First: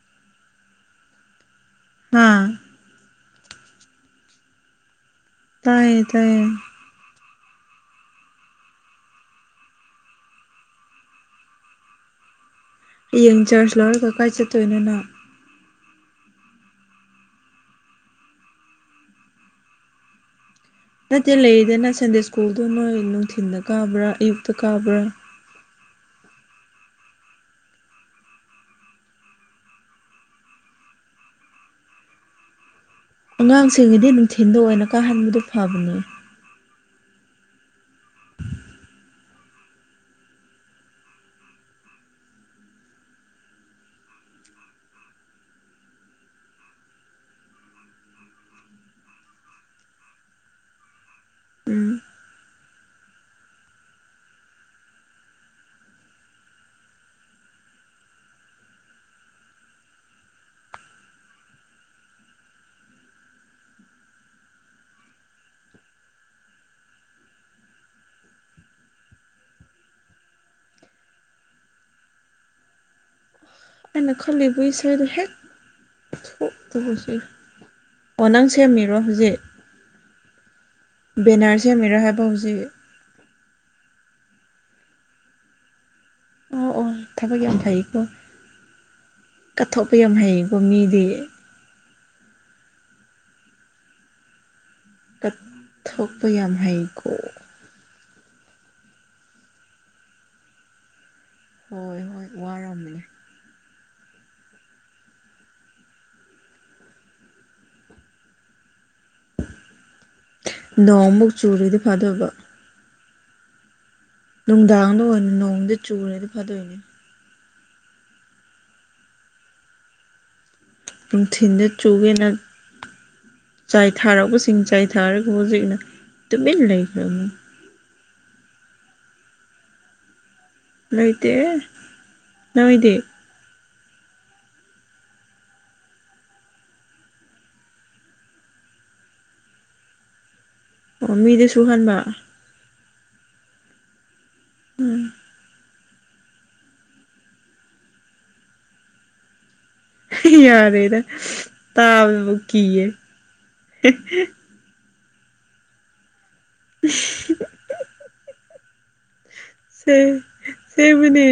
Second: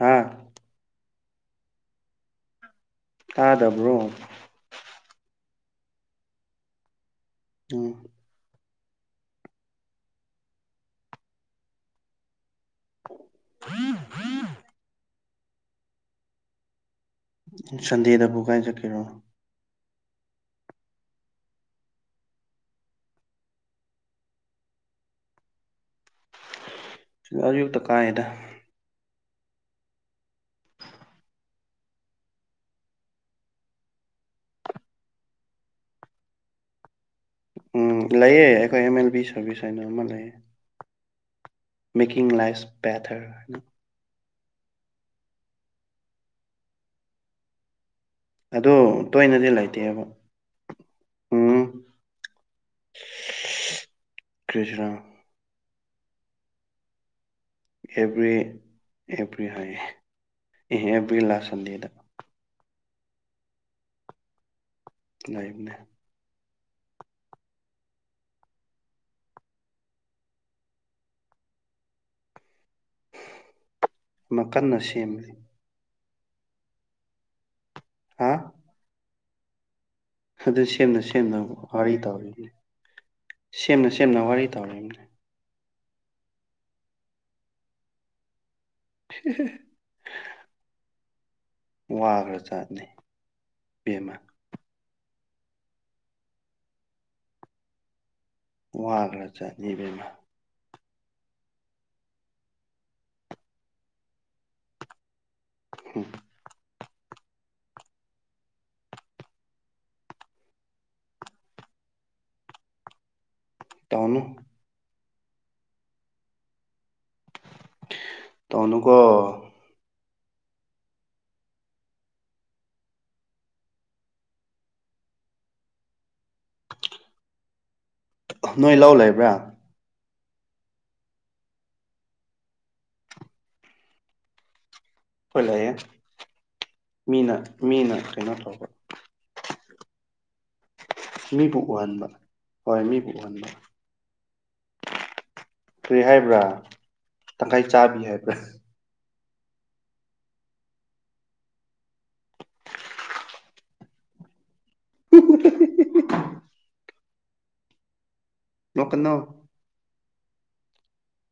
ꯍꯥꯥ ꯍꯥ ꯇꯥꯗꯕ꯭ꯔꯣ ꯇꯥꯏꯌꯦ ꯇꯥꯏꯌꯦ ꯎꯝ ꯍꯌꯦꯟ ꯆꯔꯖ ꯂꯧꯔꯒ ꯀꯥꯏ ꯆꯠꯇꯣꯏꯅꯣ ꯅꯪ ꯁꯟꯗꯦꯗꯕꯨ ꯀꯥꯏ ꯆꯠꯀꯦꯔꯣ ꯅꯠꯇꯦ ꯂꯩꯔꯤꯗꯅ ꯁꯟꯗꯦ ꯁ꯭ꯀꯨꯜꯗꯣ ꯅꯣꯏ ꯅꯨꯡꯊꯤꯟꯗ ꯀꯥꯕ꯭ꯔꯥ ꯑꯌꯨꯛꯇ ꯀꯥꯕ꯭ꯔꯥ ꯑꯌꯨꯛꯇ ꯀꯥꯏꯗ ꯑꯉꯥꯡꯁꯤꯡꯒꯤꯗꯤ ꯅꯨꯡꯊꯤꯟꯗ ꯑꯣꯏꯅ ꯀꯥꯍꯟꯕꯗꯣ ꯐꯕꯅꯦ ꯎꯝ ꯂꯩꯌꯦ ꯑꯈꯣꯏ ꯑꯦꯝ ꯑꯦꯜ ꯕꯤ ꯁꯔꯚꯤꯁ ꯍꯥꯏꯅ ꯑꯃ ꯂꯩꯌꯦ ꯃꯦꯀꯤꯡ ꯂꯥꯏ꯭ꯐꯁ ꯕꯦꯇꯔ ꯑꯗꯣ ꯇꯣꯏꯅꯗꯤ ꯂꯩꯇꯦꯕ ꯎꯝ ꯀꯔꯤꯔꯥ ꯑꯦꯕ꯭ꯔꯤ ꯑꯦꯕ꯭ꯔꯤ ꯍꯥꯏꯌꯦ ꯑꯦ ꯑꯦꯕ꯭ꯔꯤ ꯂꯥꯁ ꯁꯟꯗꯦꯗ ꯂꯩꯕꯅꯦ ꯑꯩꯅ ꯑꯃ ꯈꯜꯂꯤꯕ ꯀꯟꯅ ꯏꯁꯩꯗ ꯍꯦꯛ ꯁꯦꯝꯂꯤ [unintelligible] ꯑꯣ ꯍꯥ ꯅꯪ ꯁꯦꯝꯃꯤꯔꯣ ꯍꯧꯖꯤꯛ ꯑꯗꯨ ꯁꯦꯝꯅ ꯁꯦꯝꯅ ꯕꯦꯅꯔ ꯋꯥꯔꯤ ꯁꯦꯝꯃꯤꯔꯣ ꯍꯥꯏꯕ ꯇꯧꯔꯤꯅꯤ ꯍꯧꯖꯤꯛ ꯁꯦꯝꯅ ꯁꯦꯝꯅ ꯋꯥꯔꯤ ꯇꯧꯔꯤꯅꯤ ꯑꯣ ꯑꯣ ꯊꯕꯛ ꯌꯥꯝ ꯐꯩꯀꯣ [unintelligible] ꯀꯠꯊꯣꯛꯄ ꯌꯥꯝ ꯍꯩꯌꯦꯀꯣ ꯃꯤꯗꯤ ꯋꯥꯒꯔꯥ ꯖꯥꯠꯅꯤ ꯕꯦꯝꯃ ꯀꯠꯊꯣꯛꯄ ꯌꯥꯝ ꯍꯩꯀꯣ ꯋꯥꯒꯔꯥ ꯖꯥꯠꯅꯤ ꯏꯕꯦꯝꯃ ꯍꯣꯏ ꯍꯣꯏ ꯋꯥꯔꯝꯅꯤ ꯍꯝ ꯅꯣꯡꯃꯨꯛ ꯆꯨꯔꯗꯤ ꯐꯗꯧꯕ ꯇꯧꯅꯤ ꯅꯨꯡꯗꯥꯡꯗꯣ ꯅꯣꯡꯗꯤ ꯆꯨꯔꯗꯤ ꯐꯗꯣꯏꯅꯦ ꯇꯧꯅꯨꯀꯣ ꯅꯨꯡꯊꯤꯟꯗ ꯆꯨꯒꯦ ꯅꯪ ꯆꯥꯏꯊꯔꯛꯄꯁꯤꯡ ꯆꯥꯏꯊꯔꯒ ꯍꯧꯖꯤꯛꯅ ꯇꯨꯃꯤꯟ ꯂꯩꯈ꯭ꯔꯕꯅꯤ ꯑꯣ ꯅꯣꯏ ꯂꯧ ꯂꯩꯕ꯭ꯔꯥ ꯂꯩꯇꯦꯍꯦ ꯅꯣꯏꯗꯤ ꯍꯣꯏ ꯂꯩꯌꯦ ꯃꯤꯅ ꯃꯤꯅ ꯀꯩꯅꯣ ꯇꯧꯕ ꯑꯣ ꯃꯤꯗ ꯃꯤꯕꯨ ꯁꯨꯍꯟꯕ ꯎꯍꯟꯕ ꯍꯣꯏ ꯃꯤꯕꯨ ꯎꯍꯟꯕ ꯎꯝ ꯀꯔꯤ ꯍꯥꯏꯕ꯭ꯔꯥ ꯇꯪꯈꯥꯏ ꯆꯥꯕꯤ ꯍꯥꯏꯕ꯭ꯔꯥ ꯌꯥꯔꯦꯗ ꯇꯥꯕꯗꯕꯣ ꯀꯤꯌꯦ [unintelligible] [unintelligible] ꯅꯣꯛꯀꯅꯣ ꯁꯦ ꯁꯦꯡꯕꯅꯤ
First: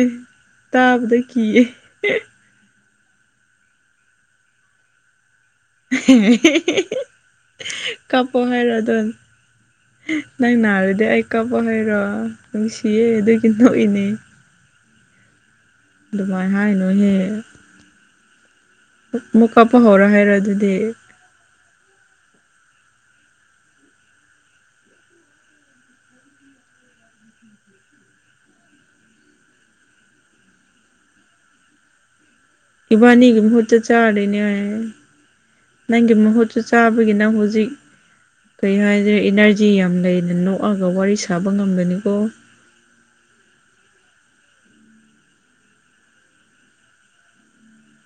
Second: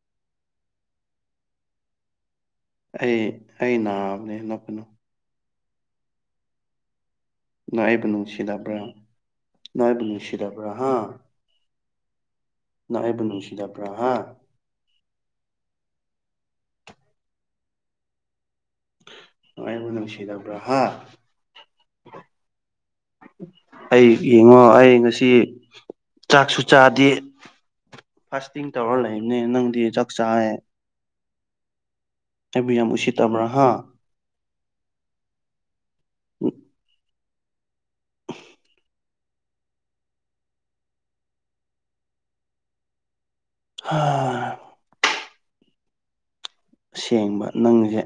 ꯇꯥꯕꯗ ꯀꯤꯌꯦ ꯑꯩ ꯑꯩ ꯅꯥꯕꯅꯦ ꯅꯣꯛꯀꯅꯨ꯫ [unintelligible] ꯅꯪ ꯑꯩꯕꯨ ꯀꯞꯄꯣ ꯅꯨꯡꯁꯤꯗꯕ꯭ꯔꯥ ꯍꯥꯏꯔꯣꯗꯣ ꯅꯪ ꯑꯩꯕꯨ ꯅꯪ ꯅꯨꯡꯁꯤꯗꯕ꯭ꯔꯥ ꯍꯥ ꯅꯥꯔꯗꯤ ꯑꯩ ꯀꯞꯄꯣ ꯍꯥꯏꯔꯣ ꯅꯪ ꯅꯨꯡꯁꯤꯌꯦ ꯑꯩꯕꯨ ꯑꯗꯨꯒꯤ ꯅꯨꯡꯁꯤꯗꯕ꯭ꯔꯥ ꯅꯣꯛꯏꯅꯦ ꯍꯥ ꯑꯗꯨꯃꯥꯏ ꯍꯥꯏꯅꯨꯅꯦ ꯑꯃꯨꯛ ꯅꯪ ꯀꯞꯄ ꯑꯩꯕꯨ ꯍꯧꯔꯣ ꯍꯥꯏꯔꯣ ꯅꯨꯡꯁꯤꯗꯕ꯭ꯔꯥ ꯑꯗꯨꯗꯤ ꯍꯥ ꯑꯩ ꯌꯦꯡꯉꯣ ꯑꯩ ꯉꯁꯤ ꯆꯥꯛꯁꯨ ꯆꯥꯗꯦ ꯐꯥꯥꯁꯇꯤꯡ ꯇꯧꯔꯥ ꯂꯩꯕꯅꯦ ꯅꯪꯗꯤ ꯆꯥꯛ ꯆꯥꯏꯌꯦ ꯌꯥꯝ ꯏꯕꯥꯅꯤꯒꯤ ꯎꯁꯤꯠꯇꯕ꯭ꯔꯥ ꯍꯥ ꯃꯍꯨꯠꯇ ꯆꯥꯔꯤꯅꯦ ꯍꯥꯏꯌꯦ ꯅꯪꯒꯤ ꯃꯍꯨꯠꯁꯨ ꯆꯥꯕꯒꯤ ꯅꯪ ꯍꯨꯖꯤꯛ ꯀꯩ ꯍꯥꯏꯖꯤꯔ ꯏꯅꯔꯖꯤ ꯌꯥꯝ ꯂꯩꯅ ꯅꯣꯛꯑꯒ ꯋꯥꯔꯤ ꯁꯥꯕ ꯉꯝꯒꯅꯤꯀꯣ꯫ ꯍꯥ ꯁꯦꯡꯕ ꯅꯪꯖꯦ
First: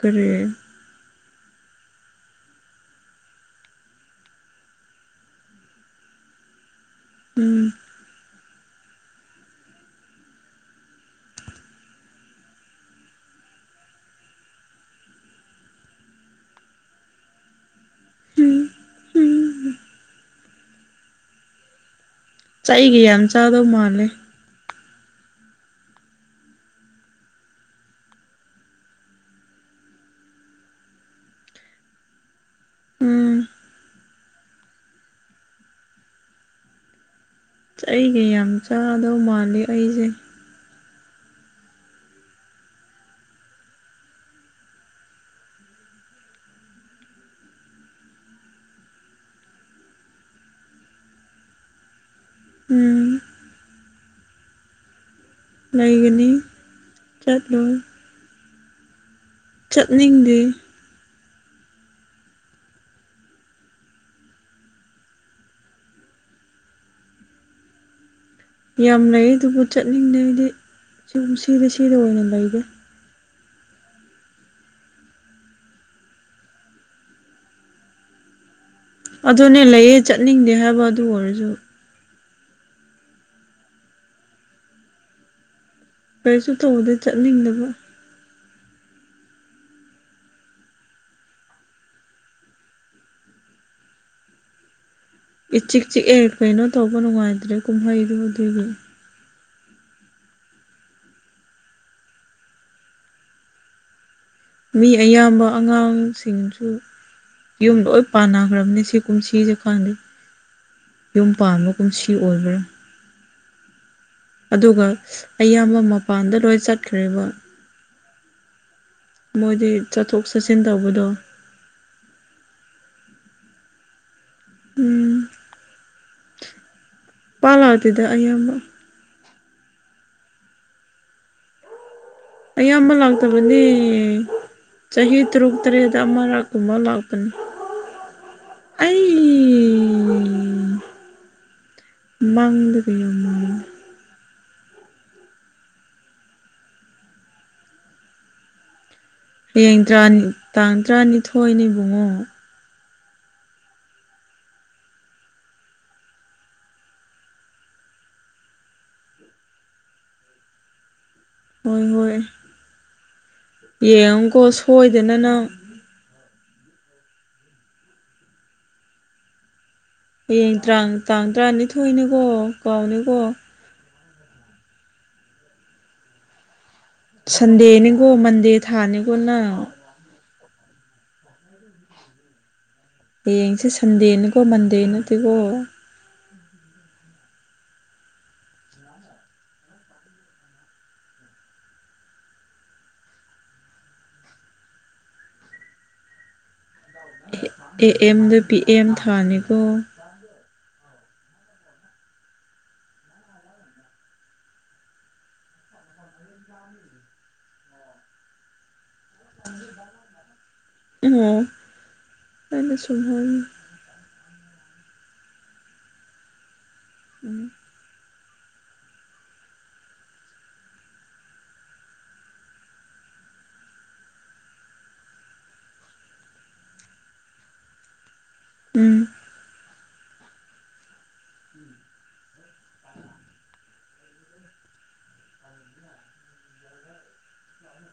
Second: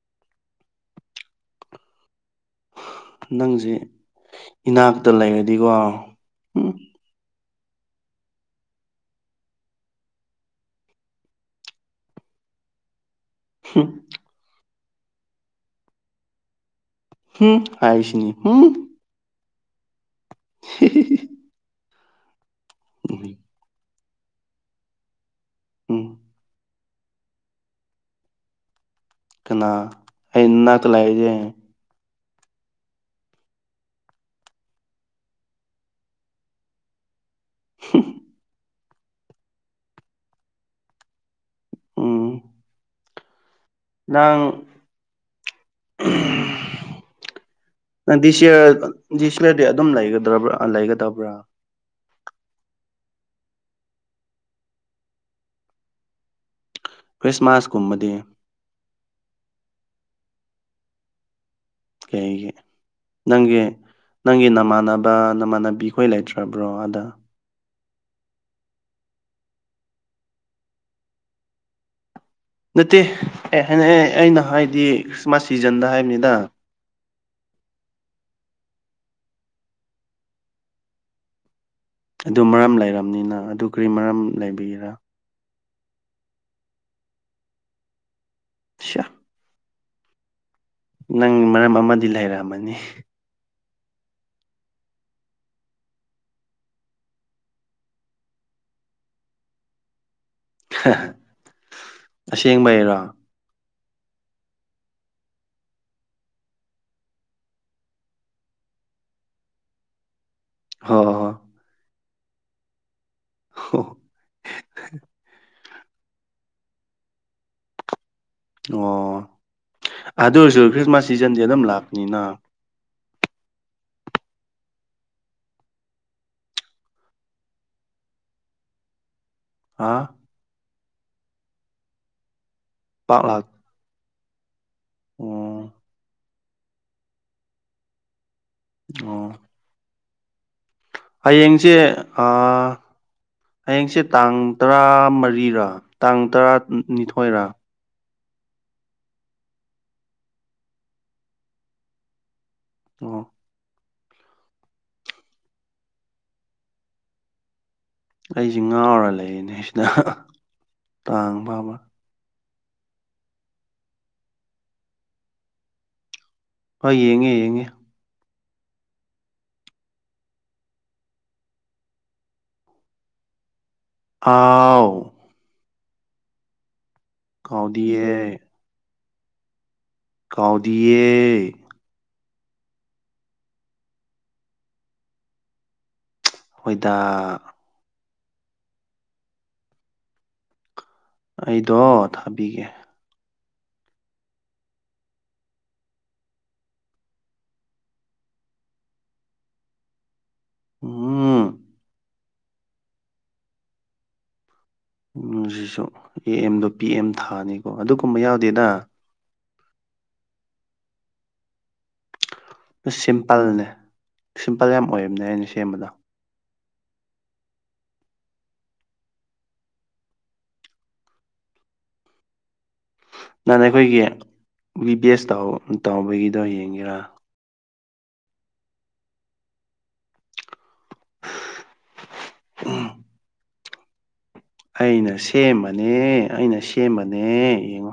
ꯀꯔꯤ ꯅꯪꯖꯦ ꯏꯅꯥꯛꯇ ꯂꯩꯔꯗꯤꯀꯣ ꯍꯨꯝ ꯎꯝ [unintelligible] ꯍꯨꯝ ꯍꯥꯏꯁꯅꯤ ꯍꯨꯝ ꯎꯝ ꯎꯝ [unintelligible] ꯆꯩꯒꯤ ꯌꯥꯝ ꯆꯥꯗꯧ ꯃꯥꯜꯂꯦ꯫ ꯎꯝ ꯀꯅꯥ ꯑꯩ ꯏꯅꯥꯛꯇ ꯂꯩꯔꯗꯤ ꯎꯝ ꯆꯩꯒ ꯌꯥꯝ ꯆꯥꯗꯧ ꯃꯥꯜꯂꯤ ꯑꯩꯖꯦ ꯫ ꯎꯝ ꯅꯪ ꯎꯝ ꯅꯪ ꯗꯤꯁ ꯌꯤꯌꯔ ꯗꯤꯁ ꯌꯤꯌꯔꯗꯤ ꯑꯗꯨꯝ ꯂꯩꯒꯗꯕ꯭ꯔꯥ ꯂꯩꯒꯗꯕ꯭ꯔꯥ? ꯎꯝ ꯂꯩꯒꯅꯤ ꯆꯠꯂꯣꯏ ꯈ꯭ꯔꯤꯁꯃꯥꯁꯀꯨꯝꯕꯗꯤ ꯆꯠꯅꯤꯡꯗꯦ ꯀꯩꯒꯤ? ꯅꯪꯒꯤ ꯅꯪꯒꯤ ꯅꯃꯥꯟꯅꯕ ꯅꯃꯥꯟꯅꯕꯤꯈꯣꯏ ꯂꯩꯇ꯭ꯔꯕ꯭ꯔꯣ ꯑꯥꯗ? ꯌꯥꯝ ꯂꯩ ꯑꯗꯨꯕꯨ ꯆꯠꯅꯤꯡꯗꯦ ꯑꯩꯗꯤ ꯁꯨꯝ ꯁꯤꯗ ꯁꯤꯗ ꯑꯣꯏꯅ ꯂꯩꯔꯦ꯫ ꯅꯠꯇꯦ ꯑꯦ ꯍꯥꯏ ꯑꯩꯅ ꯍꯥꯏꯗꯤ ꯈ꯭ꯔꯤꯁꯃꯥꯁ ꯁꯤꯖꯟꯗ ꯍꯥꯏꯕꯅꯤꯗ ꯑꯗꯨꯅꯦ ꯂꯩꯌꯦ ꯆꯠꯅꯤꯡꯗꯦ ꯍꯥꯏꯕ ꯑꯗꯨ ꯑꯣꯏꯔꯖꯨ꯫ ꯑꯗꯨ ꯃꯔꯝ ꯂꯩꯔꯝꯅꯤꯅ ꯑꯗꯨ ꯀ꯭ꯔꯤ ꯃꯔꯝ ꯂꯩꯕꯒꯤꯔꯥ? ꯀꯔꯤꯁꯨ ꯇꯧꯗꯦ ꯆꯠꯅꯤꯡꯗꯕ꯫ ꯁ꯭ꯌꯥ ꯅꯪ ꯃꯔꯝ ꯑꯃꯗꯤ ꯂꯩꯔꯝꯃꯅꯤ ꯏ ꯆꯤꯛ ꯆꯤꯛꯑꯦ ꯀꯩꯅꯣ ꯇꯧꯕ ꯅꯨꯡꯉꯥꯏꯇ꯭ꯔꯦ ꯀꯨꯝꯍꯩꯗꯨ ꯑꯗꯨꯒꯤ ꯍꯥ ꯍꯥ ꯑꯁꯦꯡꯕꯩꯔꯣ? ꯃꯤ ꯑꯌꯥꯝꯕ ꯑꯉꯥꯡꯁꯤꯡꯁꯨ ꯌꯨꯝꯗꯣ ꯂꯣꯏ ꯄꯥꯟꯅꯈ꯭ꯔꯕꯅꯦ ꯁꯤ ꯀꯨꯝꯁꯤꯁꯦ ꯈꯪꯗꯦ ꯍꯣ ꯌꯨꯝ ꯄꯥꯟꯕ ꯀꯨꯝꯁꯤ ꯑꯣꯏꯕ꯭ꯔꯥ ꯍꯣ ꯑꯗꯨꯒ ꯑꯌꯥꯝꯕ ꯃꯄꯥꯟꯗ ꯂꯣꯏ ꯆꯠꯈ꯭ꯔꯦꯕ꯫ ꯑꯣ ꯃꯣꯏꯗꯤ ꯆꯠꯊꯣꯛ ꯆꯠꯁꯤꯟ ꯇꯧꯕꯗꯣ꯫ ꯌꯦꯅꯝ ꯂꯥꯛꯄꯅꯤꯅ꯫ ꯎꯝ ꯃꯥ ꯂꯥꯛꯇꯦꯗ ꯑꯌꯥꯝꯕ꯫ ꯑꯥ ꯑꯌꯥꯝꯕ ꯄꯥꯛ ꯂꯥꯛ ꯂꯥꯛꯇꯕꯗꯤ ꯆꯍꯤ ꯇꯔꯨꯛ ꯑꯣ ꯇꯔꯦꯠꯇ ꯑꯃꯔꯛ꯫ ꯀꯨꯝꯃ ꯂꯥꯛꯄꯅꯤ꯫ ꯑꯣ ꯏ ꯍꯌꯦꯡꯁꯦ ꯑꯥ ꯌꯥꯝ ꯃꯥꯜꯂꯦ ꯍꯌꯦꯡꯁꯦ ꯇꯥꯡ ꯇꯔꯥ ꯃꯔꯤꯔꯥ ꯇꯥꯡ ꯇꯔꯥꯅꯤꯊꯣꯏꯔꯥ꯫ ꯍꯌꯦꯡ ꯇꯔ꯭ꯥꯅꯤ ꯇꯥꯡ ꯇꯔꯥꯅꯤꯊꯣꯏꯅꯦ ꯕꯨꯡꯉꯣ꯫ ꯑꯣ ꯑꯩꯖꯤ ꯉꯥꯎꯔ ꯂꯩꯌꯦꯅꯦ ꯁꯤꯗ ꯇꯥꯡ ꯐꯥꯕ ꯍꯣꯏ ꯍꯣꯏ ꯌꯦꯡꯉꯨꯀꯣ ꯁꯣꯏꯗꯅ ꯅꯪ ꯍꯣꯏ ꯌꯦꯡꯉꯦ ꯌꯦꯡꯉꯦ ꯍꯌꯦꯡ ꯇ꯭ꯔꯥꯡ ꯇꯥꯡ ꯇ꯭ꯔꯥꯅꯤꯊꯣꯏꯅꯤꯀꯣ ꯀꯥꯎꯅꯤꯀꯣ ꯑꯥꯎ ꯁꯟꯗꯦꯅꯤꯒꯣ ꯀꯥꯎꯗꯤꯌꯦ ꯃꯟꯗꯦ ꯊꯥꯅꯤꯒꯣ ꯅꯪ ꯀꯥꯎꯗꯤꯌꯦ ꯍꯌꯦꯡꯁꯦ ꯁꯟꯗꯦꯅꯤꯀꯣ ꯃꯟꯗꯦ ꯅꯠꯇꯦꯒꯣ ꯍꯣꯢꯗꯥ ꯑꯩꯗꯣ ꯊꯥꯕꯤꯒꯦ ꯑꯦ ꯑꯦ ꯑꯦꯝꯗ ꯄꯤ ꯑꯦꯝ ꯊꯥꯅꯤꯀꯣ ꯎꯝ ꯎꯝ ꯖꯤꯖꯨ ꯑꯦ ꯑꯦꯝꯗꯣ ꯄꯤ ꯑꯦꯝ ꯊꯥꯅꯤꯒꯣ ꯑꯗꯨꯒꯨꯝꯕ ꯌꯥꯎꯗꯦꯗ꯫ ꯎꯝ ꯑꯁ ꯌꯥꯝ ꯇꯜꯂꯦ ꯁꯤꯝꯄꯜ ꯌꯥꯝ ꯑꯣꯏꯕꯅꯦ ꯑꯩꯅ ꯁꯦꯝꯕꯗꯣ꯫ ꯎꯝ ꯅꯍꯥꯟ ꯑꯩꯈꯣꯏꯒꯤ ꯕꯤ ꯄꯤ ꯑꯦꯁ ꯇꯧ ꯇꯧꯕꯒꯤꯗꯣ ꯌꯦꯡꯒꯦꯔꯥ ꯎꯝ ꯑꯩꯅ ꯁꯦꯝꯃꯅꯦ ꯑꯩꯅ ꯁꯦꯝꯃꯅꯦ ꯌꯦꯡꯉꯣ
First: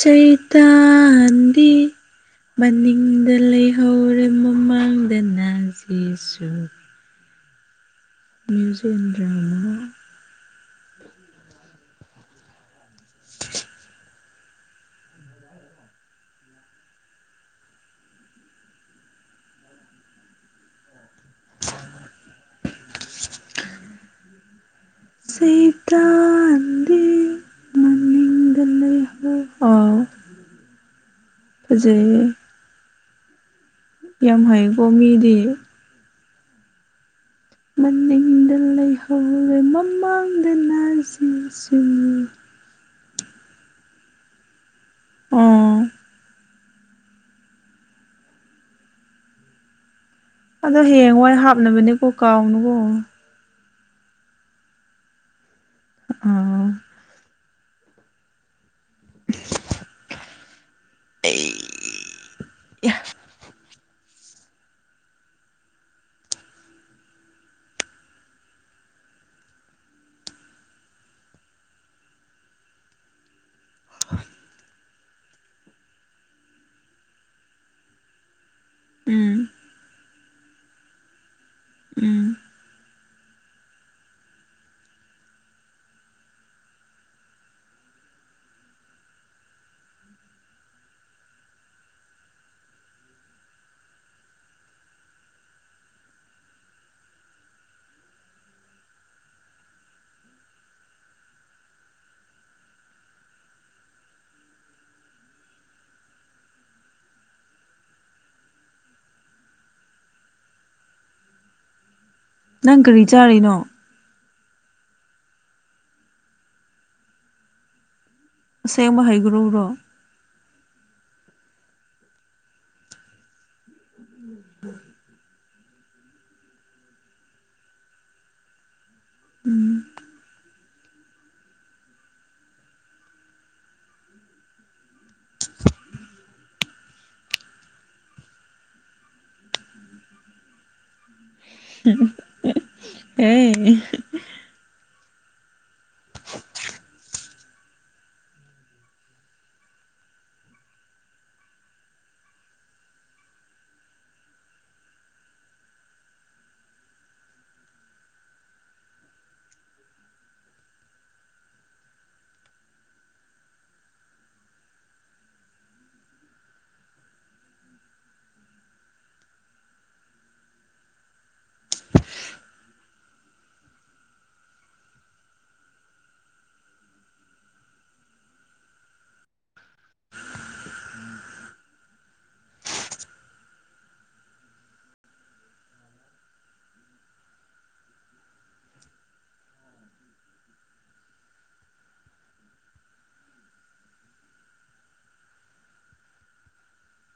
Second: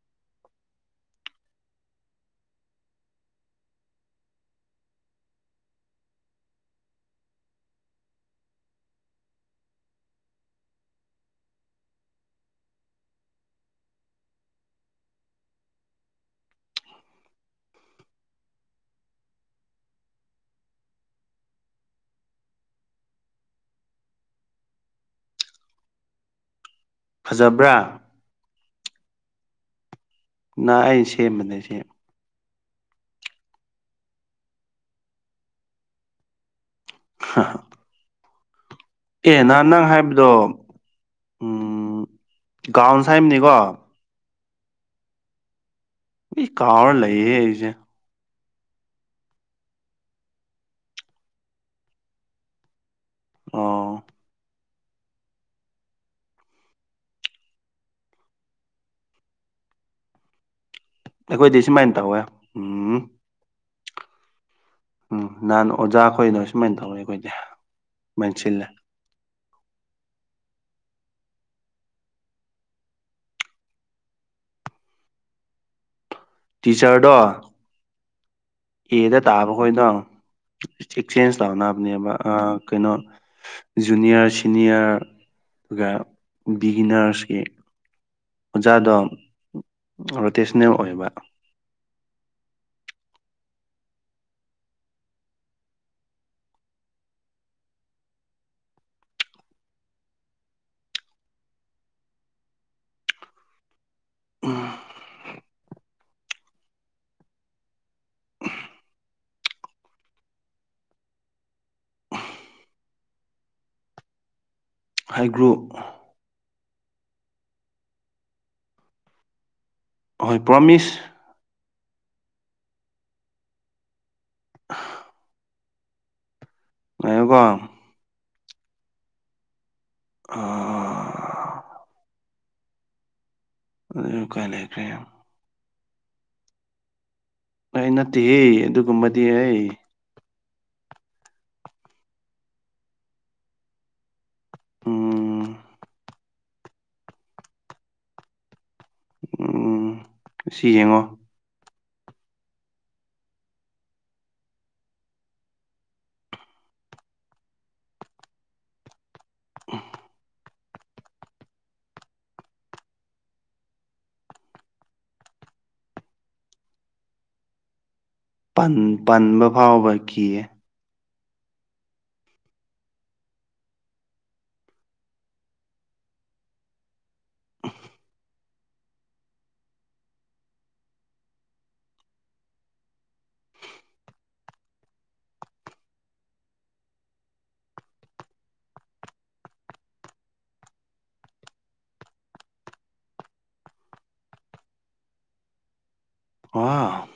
ꯁꯩꯇꯥꯟꯗꯤ ꯃꯅꯤꯡꯗ ꯂꯩꯍꯧꯔꯦ ꯃꯃꯥꯡꯗꯅ ꯖꯤꯁꯨ꯫ Music and drama. [inaudible] ꯁꯩꯇꯥꯟꯗꯤ ꯐꯖꯕ꯭ꯔꯥ ꯅꯤꯡꯗ ꯂꯩ ꯍꯧ ꯑꯥ ꯅꯥ ꯑꯩꯅ ꯁꯦꯝꯕꯅꯦ ꯁꯤ꯫ ꯑꯦ ꯌꯥꯝ ꯍꯩꯀꯣ ꯃꯤꯗꯤ [inaudible] ꯃꯅꯤꯡꯗ ꯑꯦ ꯂꯩꯍꯧꯔꯦ ꯅꯍꯥꯟ ꯅꯪ ꯍꯥꯏꯕꯗꯣ ꯃꯃꯥꯡꯗ ꯅꯥ ꯖꯤꯁꯨ ꯎꯝ ꯒꯥꯎꯟꯁ ꯍꯥꯏꯝꯅꯤꯀꯣ ꯎꯝ ꯀꯥꯎꯔꯥ ꯂꯩꯌꯦ ꯑꯩꯁꯦ ꯑꯗꯣ ꯍꯌꯦꯡꯋꯥꯏ ꯍꯥꯞꯅꯕꯅꯦꯀꯣ ꯀꯥꯎꯅꯨꯀꯣ ꯑꯣ ꯑꯣ ꯑꯩꯈꯣꯏꯗꯤ ꯁꯨꯃꯥꯏꯟ ꯇꯧꯋꯦ ꯎꯝ [inaudible] ꯎꯝ ꯅꯍꯥꯟ ꯑꯣꯖꯥ ꯈꯣꯏꯅ ꯁꯨꯃꯥꯏꯟ ꯇꯧꯋꯦ ꯈꯣꯏꯗꯤ ꯃꯦꯟꯁꯤꯜꯂꯦ ꯇꯤꯆꯔꯗꯣ ꯑꯦꯗ ꯎꯝ ꯇꯥꯕ ꯈꯣꯏꯗꯣ ꯑꯦꯛꯆꯦꯟꯁ ꯇꯧꯅꯕꯅꯦꯕ ꯎꯝ ꯑꯥ ꯀꯩꯅꯣ ꯖꯨꯅꯤꯌꯔ ꯁꯤꯅꯤꯌꯔꯒ ꯕꯤꯒꯤꯅꯔꯁꯀꯤ ꯑꯣꯖꯥꯗꯣ ꯔꯣꯇꯦꯁꯅꯦꯜ ꯑꯣꯏꯕ ꯎꯝ ꯅꯪ ꯀꯔꯤ ꯆꯥꯔꯤꯅꯣ ꯍꯩꯒ꯭ꯔꯨ ꯑꯁꯦꯡꯕ ꯍꯩꯒ꯭ꯔꯨꯔꯣ ꯍꯣꯏ ꯄ꯭ꯔꯣꯃꯤꯁ [unintelligible] ꯂꯩꯌꯣꯀꯣ ꯎꯝ [unintelligible] ꯑꯗꯨ ꯀꯥꯏ ꯂꯩꯈ꯭ꯔꯦ ꯑꯩ ꯅꯠꯇꯦꯍꯦ ꯑꯗꯨꯒꯨꯝꯕꯗꯤ ꯑꯩ [unintelligible] ꯎꯝ [unintelligible] ꯎꯝ ꯁꯤ ꯌꯦꯡꯉꯣ [unintelligible] ꯄꯟ ꯄꯟꯕ ꯐꯥꯎꯕ ꯀꯤꯌꯦ [unintelligible] ꯋꯥꯎ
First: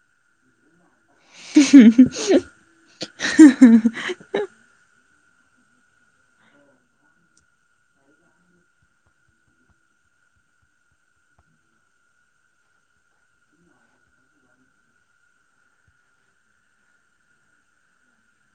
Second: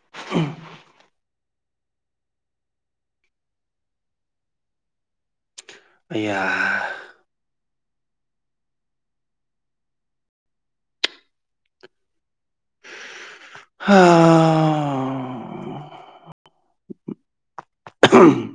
[unintelligible] [unintelligible] ꯑꯩꯌꯥ ꯍꯥ [unintelligible]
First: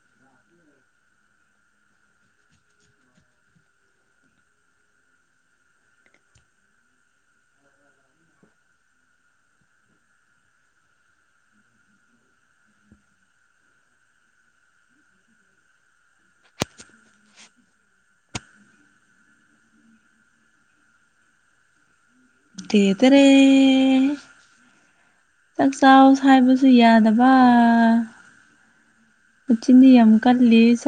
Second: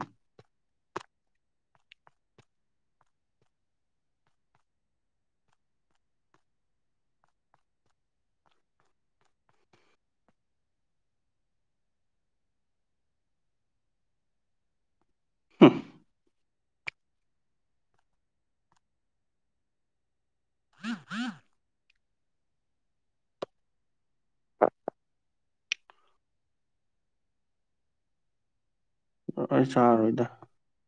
[unintelligible] ꯇꯦꯇꯥꯔꯦ ꯆꯥꯛꯆꯥꯎ ꯍꯥꯏꯕꯁꯨ ꯌꯥꯗꯕ ꯑꯩ ꯀꯣꯆꯤꯡꯗꯤ ꯌꯥꯝ ꯆꯥꯔꯣꯏꯗ ꯀꯜꯂꯤꯁ